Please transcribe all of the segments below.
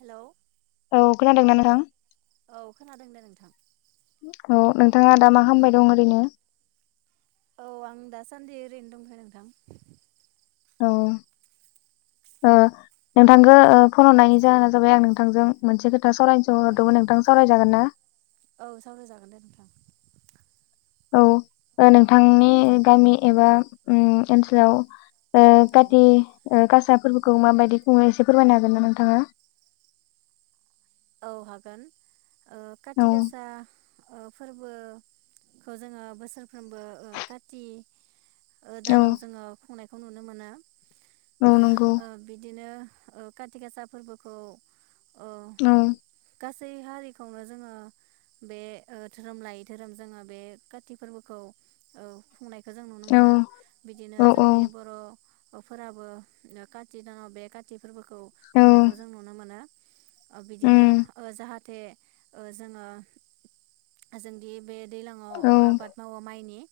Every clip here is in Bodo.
हेल'। [inaudible] औ खोनादोंना नोंथां? औ खोनादों दे नोंथां। [inaudible] औ नोंथाङा दा मा खालामामबाय दं ओरैनो? औ आं दासान्दि ओरैनो दंथ'यो नोंथां। औ ओ नोंथांखो ओ फन हरनायनि जाहोना जाबाय आं नोंथांजों मोनसे खोथा नोंथांजों सावरायनोसो औ हरदोंमो नोंथां सावराय जागोन ना? औ सावराय जागोन दे नोंथां। [inaudible] औ नोंथांनि गामि एबा उम ओनसोलाव ओ औ। काटि गासा फोरफोरखौ माबायदि खुंङो एसे फोरमायनो हागोन ना नोंथाङा? औ हागोन। ओ औ काटिक गासा फोरबोखौ जोङो बोसोरफ्रोमबो काति औ दानाव जोङो खुंनाय खौ नुनो मोना। औ नंगौ ओ बिदिनो ओ काटि गासा फोरबोखौ ओ औ गासै हारिखौनो जोङो बे धोरोम लायै धोरोम जोङो बे काति फोरबोखौ खुंनाय खौ जों नुनो औ मोनो बिदिनो औ औ जोंनि बर' अ फोराबो खाथि दानाव बे खाथि फोरबोखौ औ खुंनायखौ जों नुनो मोनो बिदिनो उम जाहाथे थे जोङो जोंदि बे दैलाङाव औ आबाद मावो माइनि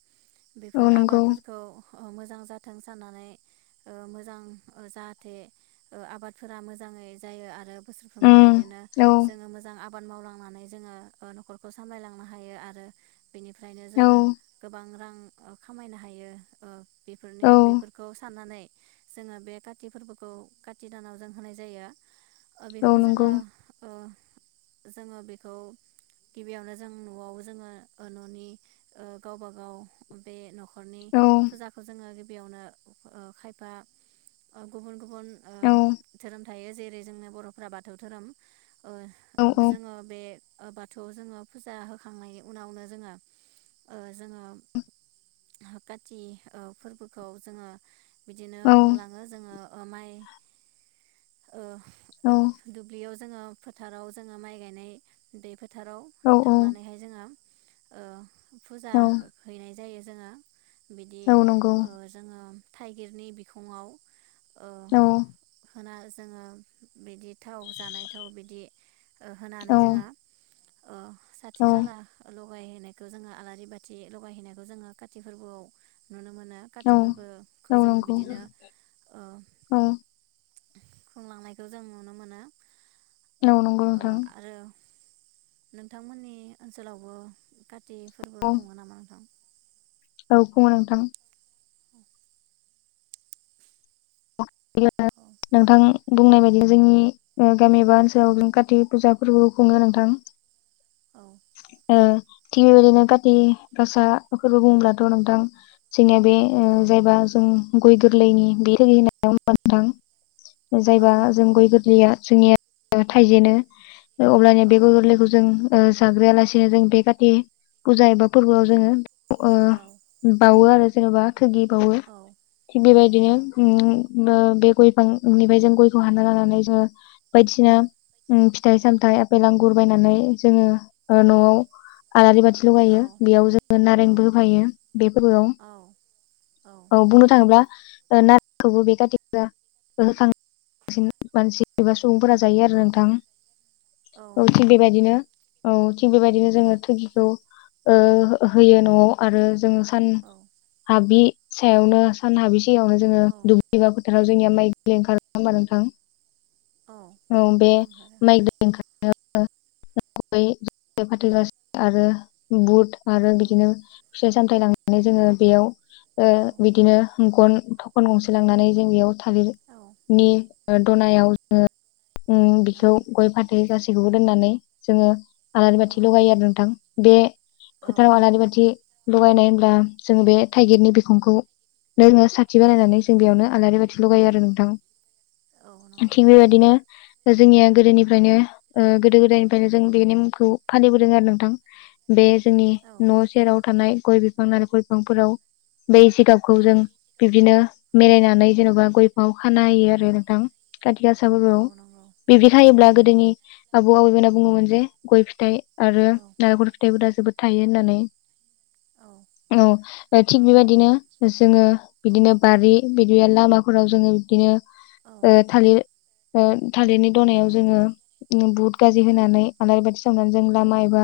बेफोर औ नंगौ आबादफोरखौ मोजां जाथों साननानै ओ मोजां जाहाथे ओ आबादफोरा मोजाङै जायो आरो बोसोर उम बिदिनो औ जोङो मोजां आबाद मावलांनानै जोङो न'खरखौ सामलायलांनो हायो आरो बेनिफ्रायनो औ जोङो गोबां रां खामायनो हायो ओ बेफोरनि औ बेफोरखौ साननानै जोङो बे काति फोरबोखौ काति दानाव जों होनाय जायो औ बेखौ नंगौ जोङो ओ जोङो बेखौ गिबियावनो जों न'आव जोङो न'नि गावबा गाव बे न'खर न'खरनि औ फुजाखौ जोङो बेयावनो ओ खायफा ओ गुबुन ओ औ धोरोम थायो जेरै जोंनो बर'फ्रा बाथौ दोहोरोम ओ औ जोङो बे आ बाथौआव जोङो फुजा होखांनायनि उनावनो जोङो जोङो काति फोरबोखौ जोङो बिदिनो खुंलाङो जोङो ओमाय ओ औ दु दुब्लियाव जोङो फोथाराव जोङो माइ गायनाय दै फो थाराव औ थांनानैहाय जोङो ओ फुजा औ हो हैनाय जायो जोङो बिदि औ नंगौ ओ जोङो थाइगिरनि बिखङाव ओ औ। होना जोङो बिदि थाव जानाय खौ बिदि ओ औ होनानै जोङो ओ औ साथि खाला ल गाय हैनायखौ जोङो आलारि बाथि लगायहैनायखौ जोङो काति फोर्बोआव नुनो मोनो काति फोरबोखौ जोङो नंगौ बिदिनो ओ औ खुंलांनायखौ जों नुनो मोनो औ नंगौ ओ नोंथां आरो नोंथांमोननि ओनसोलावबो काति फोरबो औ खुङो नामा नोंथां? औ खुङो नोंथां [unintelligible] औ नोंथां बुंनाय बायदि जोंनि औ गामि एबा ओनसोलाव जों काति फुजा फोरबो खुङो नोंथां औ ओ थिग बेबायदिनो खाथि गासा फोरफोरखौ बुङोब्लाथ' नोंथां जोंनिया बे ओ औ जायबा जों गय गोग्लैनि बे [unintelligible] औ जायबा जों नंगौ गय गोरलैया जोंनिया थाइजेनो अब्लानि औ बे गय गोरलैखौ जों ओ जाग्रोयालासिनो जों बे काति फुजा एबा फोरबोआव जोङो अ औ बावो आरो जेनबा थोगिबावो औ थिग औ बेबायदिनो नंगौ बो बे गय फांनिफ्राय जों गयखौ हाना लानानै जोङो बायदिसिना औ उम‌ फि थाइ सामथाइ आपेल आांगुर बायनानै जोङो ओ औ न'आव आलारि बाथि औ लगायो बेयाव जोङो नारेंबो होफायो बे फोरबोआव औ बुंनो थाङोब्ला ना खौबो बे [unintelligible] मानसि एबा सुबुंफोरा जायो आरो औ नोंथां औ थिग बेबायदिनो औ बेबायदिनो औ जोङो थोगिखौ ओ होयो। न'आव आरो जोङो सान औ हाबि सायावनो सान हाबिसेयावनो जोङो औ दुब्लिबा फोथाराव जोंनिया माइ गि ओंखार होमबा नोंथां? औ बे ओंखारो माइ [unintelligible] ओंखार [unintelligible] फाथैग आरो बुट आरो औ बिदिनो फिथाय सामथाय लांनानै जोङो बेयाव बिदिनो गन फन गंसे लांनानै जों बेयाव थालिर औ नि दनायाव जोङो उम औ बेखौ गय फाथै गासैखौबो दोननानै जोङो आलारि बाथि लगायो आरो नोंथां। बे। औ फोथा अनारि नंगौ बथि लगायनाय उम जों बे थाइगिरनि बिखुंखौ लोङो। औ नंगौ औ बानायनानै जों बेयावनो आलारि बाथि औ लगायो आरो नोंथां। औ नंगौ थिक बेबायदिनो जोंनिया गोदोनिफ्रायनो ओ गोदो गोदायनिफ्रायनो, जों बे नेमखौ फालिबोदों आरो नोंथां बे जोंनि औ न' सेराव थानाय गय बिफां नालेखर बिफांफोराव बै जिगाबखौ औ जों बिदिनो मिलायनानै जेन'बा गयखौ। अखाना होयो आरो नोंथां खााथि गासाफोरखौ औ औ बिब्दि हायोब्ला गोदोनि आबौ आबैमोनना बुङोमोन जे गय फिथाइ आरो नारेंखर फिथाइबो दा जोबोद थायो होननानै, औ थिग बेबायदिनो जोङो। बारि बिदिनो लामाफोराव जोङो बिबदिनो ओ थालिर ओ। थालिरनि दनायाव जोङो ओ बुथ गाज्रि होनानै आलारि बाथि सावनानै जों लामा एबा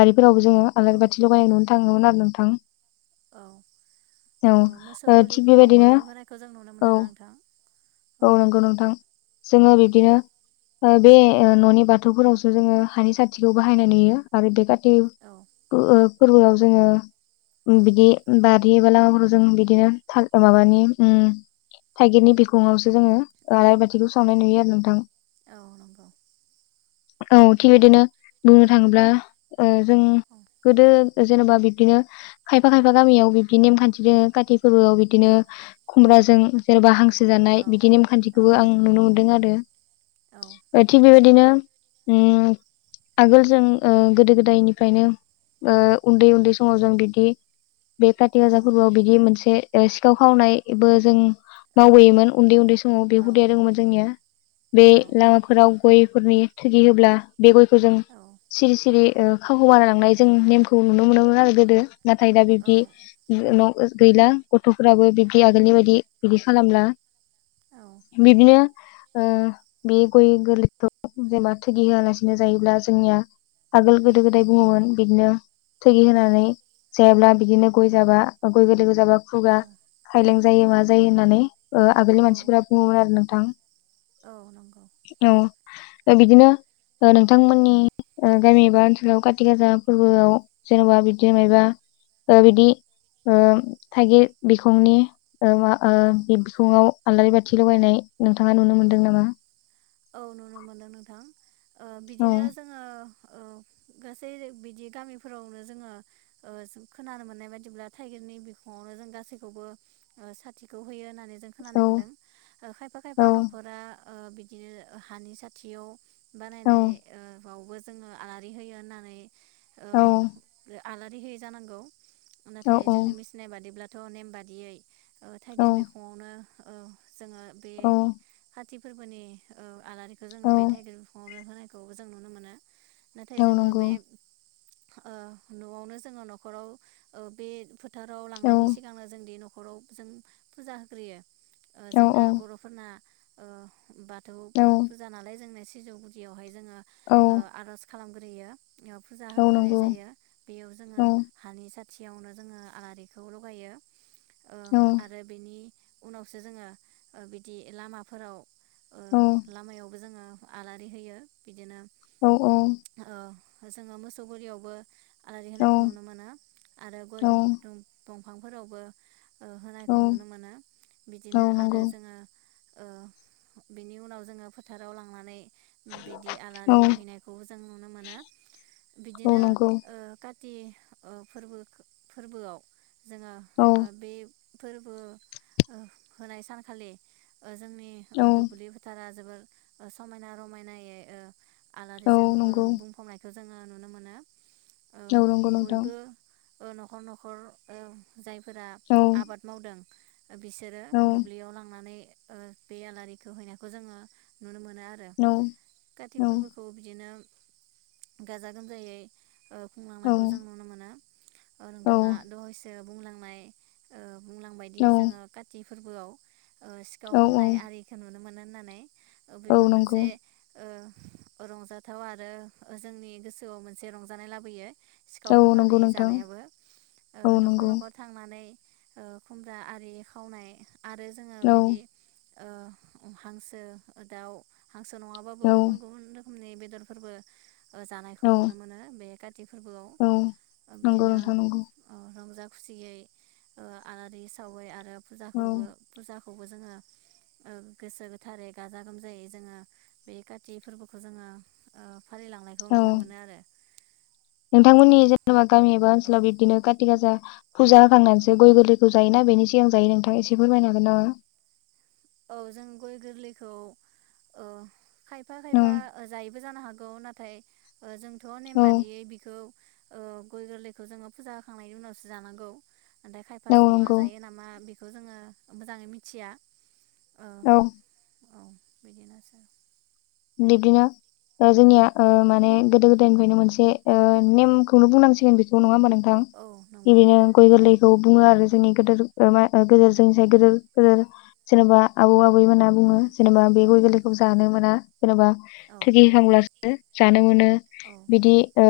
बारि फोरावबो जोङो औ आलारि बाथि लगायनाय [unintelligible] थाङोमोन आरो नोंथां। औ औ ओ मोसौ। थिग गलिफोरावबो बेबायदिनो होनायखौ जों नुनो मोनोना नोंथां औ औ-औ नंगौ नोंथां जोङो औ बिब्दिनो ओ बे ओ न'नि बाथौफोरावसो जोङो हानि साथिखौ बाहायनाय नुयो आरो बे का टि ओ औ ओब फोरबोआव जोङो उम बिदि बार [unintelligible] जों बिदिनो था ओ माबानि उम थाइगिरनि बिखुङावसो जोङो ओ औ आलारि बाथिखौ सावनाय नुयो। नोंथां औ नंगौ। औ थिग बिदिनो बुंनो थाङोब्ला ओ जों औ गोदो जेनेबा बिब्दिनो खायफा-खायफा गामियाव बिबदि नेमखान्थि दोङो काटि फोरबोआव बिदिनो औ खुमब्रा जों सोरबा हांसो सो जानाय औ बिदि औ नेमखान्थिखोबो आं नुनो औ मोनदों औ आरो थिग बेबायदिनो उम आगोल जों ओ गोदो गोदायनिफ्रायनो ओ उन्दै उन्दै समाव जों बिदि बे काटि गासा फोरबोआव बिदि मोन से ए सिखाव खावनायबो जों मावबोयोमोन उन्दै-उन्दै समाव बे हुदाया दोङोमोन जोंनिया। बे लामाफोराव गयफोरनि थोगि होब्ला बे गयखौ जों सिरि-सिरि ओ खावखोमा लांनाय जों नेमखौ नुनो मोनोमोन आरो गोदो नाथाय दा बिबदि न गैला गथ'फोराबो बिब्दि आगोलनि बायदि बिदि खालामला। बिदिनो ओ बे गय गोरलैखौ जेनेबा थगि होआलासिनो जायोब्ला जोंनिया आगोल गोदो-गोदाय बुङोमोन बिदिनो थोगि होनानै जायाब्ला बिदिनो गय जाबा गय गोरलैखौ जाबा खुगा खायलें- जायो मा जायो होननानै ओ आगोलनि औ मानसिफोरा बुङोमोन आरो नों- -थां औ नंगौ बिदिनो ओ नोंथांमोननि ओ गामि एबा ओनसोलाव काथि गाजा फोरबोआव जेनबा बिदि मायबा ओ बिदि ओ थाइगिर बिखंनि ओ मा ओ औ बिखङाव आलारि बाथि लगायनाय नोंथाङा नुनो औ मोनदों नामा औ नुनो मोनदों नोंथां ओ औ बिदिनो जोङो ओ गासै बिदि गामिफोरावनो जोङो ओ खोनानो मोननाय बादिब्ला थाइगिरनि बिखङावनो जों गासैखौबो ओ साथिखौ होयो होनना जों औ खोनानाय मोनदों खायफा औ खायफा नखरा ओ बिदिनो हानि सथियाव औ बानायनाय ओ आवबो जोङो आलारि होयो होननानै ओ औ आलारि होयो जानांगौ औ नाथाय जोंनि मिथिनाय बादिब्ला थ नेम बादियै औ थाइगिर बिखङावनो औ जोङो बे औ का ति फोरबोनि औ आलारिखौ जोङो औ बे टाइगिर बिखङावनो होनाय खौबो जों नुनो मोनो नाथाय औ जोङो नंगौ बे ओ नआवनो जोङो नखराव ओ बे फो फोथाराव औ लांनायनि सिगांनो जोंदि न न'खराव जों फुजा होग्रोयो ओ औ जोंना बर'फोरना ओ बा औ थौफोर फुजा नालाय जोंनिया सिजौ गुदियावहाय जोंङो औ ओ आरज खालामग्रोयो फुजा औ होग्रोनाय नंगौ जायो बेयाव औ जोङो हानि सा थियावनो जोङो आलारिखौ लगायो ओ औ आरो बेनि उनावसो जोङो ओ बिदि लामाफोराव औ। बो जोङो आलारि होयो बिदिनो औ औ। ओ जोङो मोसौ गुलियावबो आलारि होनायखौ नुनो मोनो आरो गय औ दंफांफोरावबो ओ औ होनायखौ नुनो मोनो औ बिदिनो आरो नंगौ औ जोङो ओ बिनि उनाव जोङो फोथाराव लांनानै बिदि आलारि हैनायखौ जों नुनो मोनो औ बिदिनो नंगौ ओ का ति ओ फोरबो फोरबोआव जोङो औ ओ बे फोरबो ओ होनाय सानखालि ओ जोंनि ओ दुब्लि फोथारा जोबोर ओ समायना रमायनायै ओ औ आलारिजों ओ नंगौ बुंफबनायखो जोङो नुनो मोनो। औ नंगौ नोंथां बयबो ओ न'खर न'खर ओ जायफोरा औ आबाद मावदों बिसोरो औ दुब्लियाव लांनानै ओ बे आलारिखौ हैनायखौ जोङो नुनो मो नो आरो कति फोरबोखौ बिदिनो गाजा गोमजायै ओ खुंलांनायखौ जों नुनो मोनो। ओ औ नोंथाङा दहयसो बुंलांनाय ओ बुंलांबायायदि जोङो काति फोरबोआव ओ सिखाव औ खावनाय नुनो मोनोन होननानै औ बेबो नंगौ मोनसे ओ रंजाथाव आरो जोंनि गोसोआव मोनसे रंजानाय लाबोयो सिखाव औ खावनानै नंगौ नोंथां जानायाबो ओ औ न'खर नंगौ न'खर थांनानै ओ खुमब्रा आरि खावनाय आरो जोङो बिदि औ ओ हांसो, दाउ हांसो नङाबो गुबुन गुबुन रोखोम खै बेदरफोरबो जानायखौ औ नुनो मोनो बेखाय फोरबोआव औ नंगौ बिदिनो नोंथां नंगौ रंजा खुसियै आलारि सावै आरो औ फुजाफोरबो फुजा खौबो जोङो ओ गोसो गोथारै गाजा गोमजायै जोङो बे काति फोरबोखौ जोङो ओ फालिलांनायखौ औ नुनो मोनो आरो नोंथांमोननि जेनेबा गामि एबा औ ओनसोलाव बिदिनो काथि गाजा फुजा होखांनानैसो गय गोरलैखौ जायोना बेनि सिगां जायो नोंथां एसे फोरमायनो हागोन ना औ जों गय गोरलैखौ ओ खायफा औ खायफा जायो जानो हागौ नाथाय जोंथ' नेम औ बादियै बिखौ गय गोरलैखौ जोङो फुजा होखांनायनि उनावसो जानांगौ ओमथाय खायफा सुबुङा नंगौ जायो नामा बेखौ जोङो मोजाङै मिथिया औ औ बिदिनोसै बिदिनो ओ औ जोंनिया ओ माने गोदो गोदायनिफ्रायनो मोनसे ओ नेमखौनो बुंनांसिगोन बेखौ नङा होमबा नों थां औ नंगौ बिदिनो औ गय गोरलैखौ बुङो आरो जोंनि गेदेर ओ गेदेर जोंनि गेदेर गेदेर जेनेबा आबौ आब बै मोना औ बुङो जेनेबा बे औ गय गोरलैखौ जानो मोना जेनेबा औ थोखिखांब्लासो जानो मोनो बिदि ओ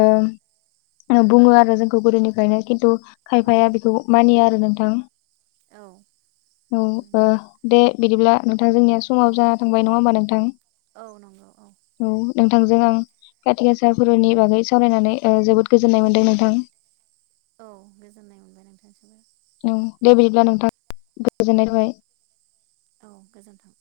बुङो आरो जोंखौ गोदोनिफ्रायनो खिन्थु औ खायफाया बेखौ मानिया आरो नोंथां। औ औ ओ दे। बिदिब्ला नों थां जोंनिया औ समाबो जाना थांबाय, नङा होमबा नोंथां? औ नंगौ औ। नोंथांजों आं काथि गासा फोरबोनि बागै सावरायनानै ओ जोबोद गोजोननाय औ मोनदों नोंथां। औ गोजोननाय मोनबाय नोंथांनिसिमबो औ दे बि बिदिब्ला नोंथां गोजोननाय थाबाय। औ गोजोन्थों।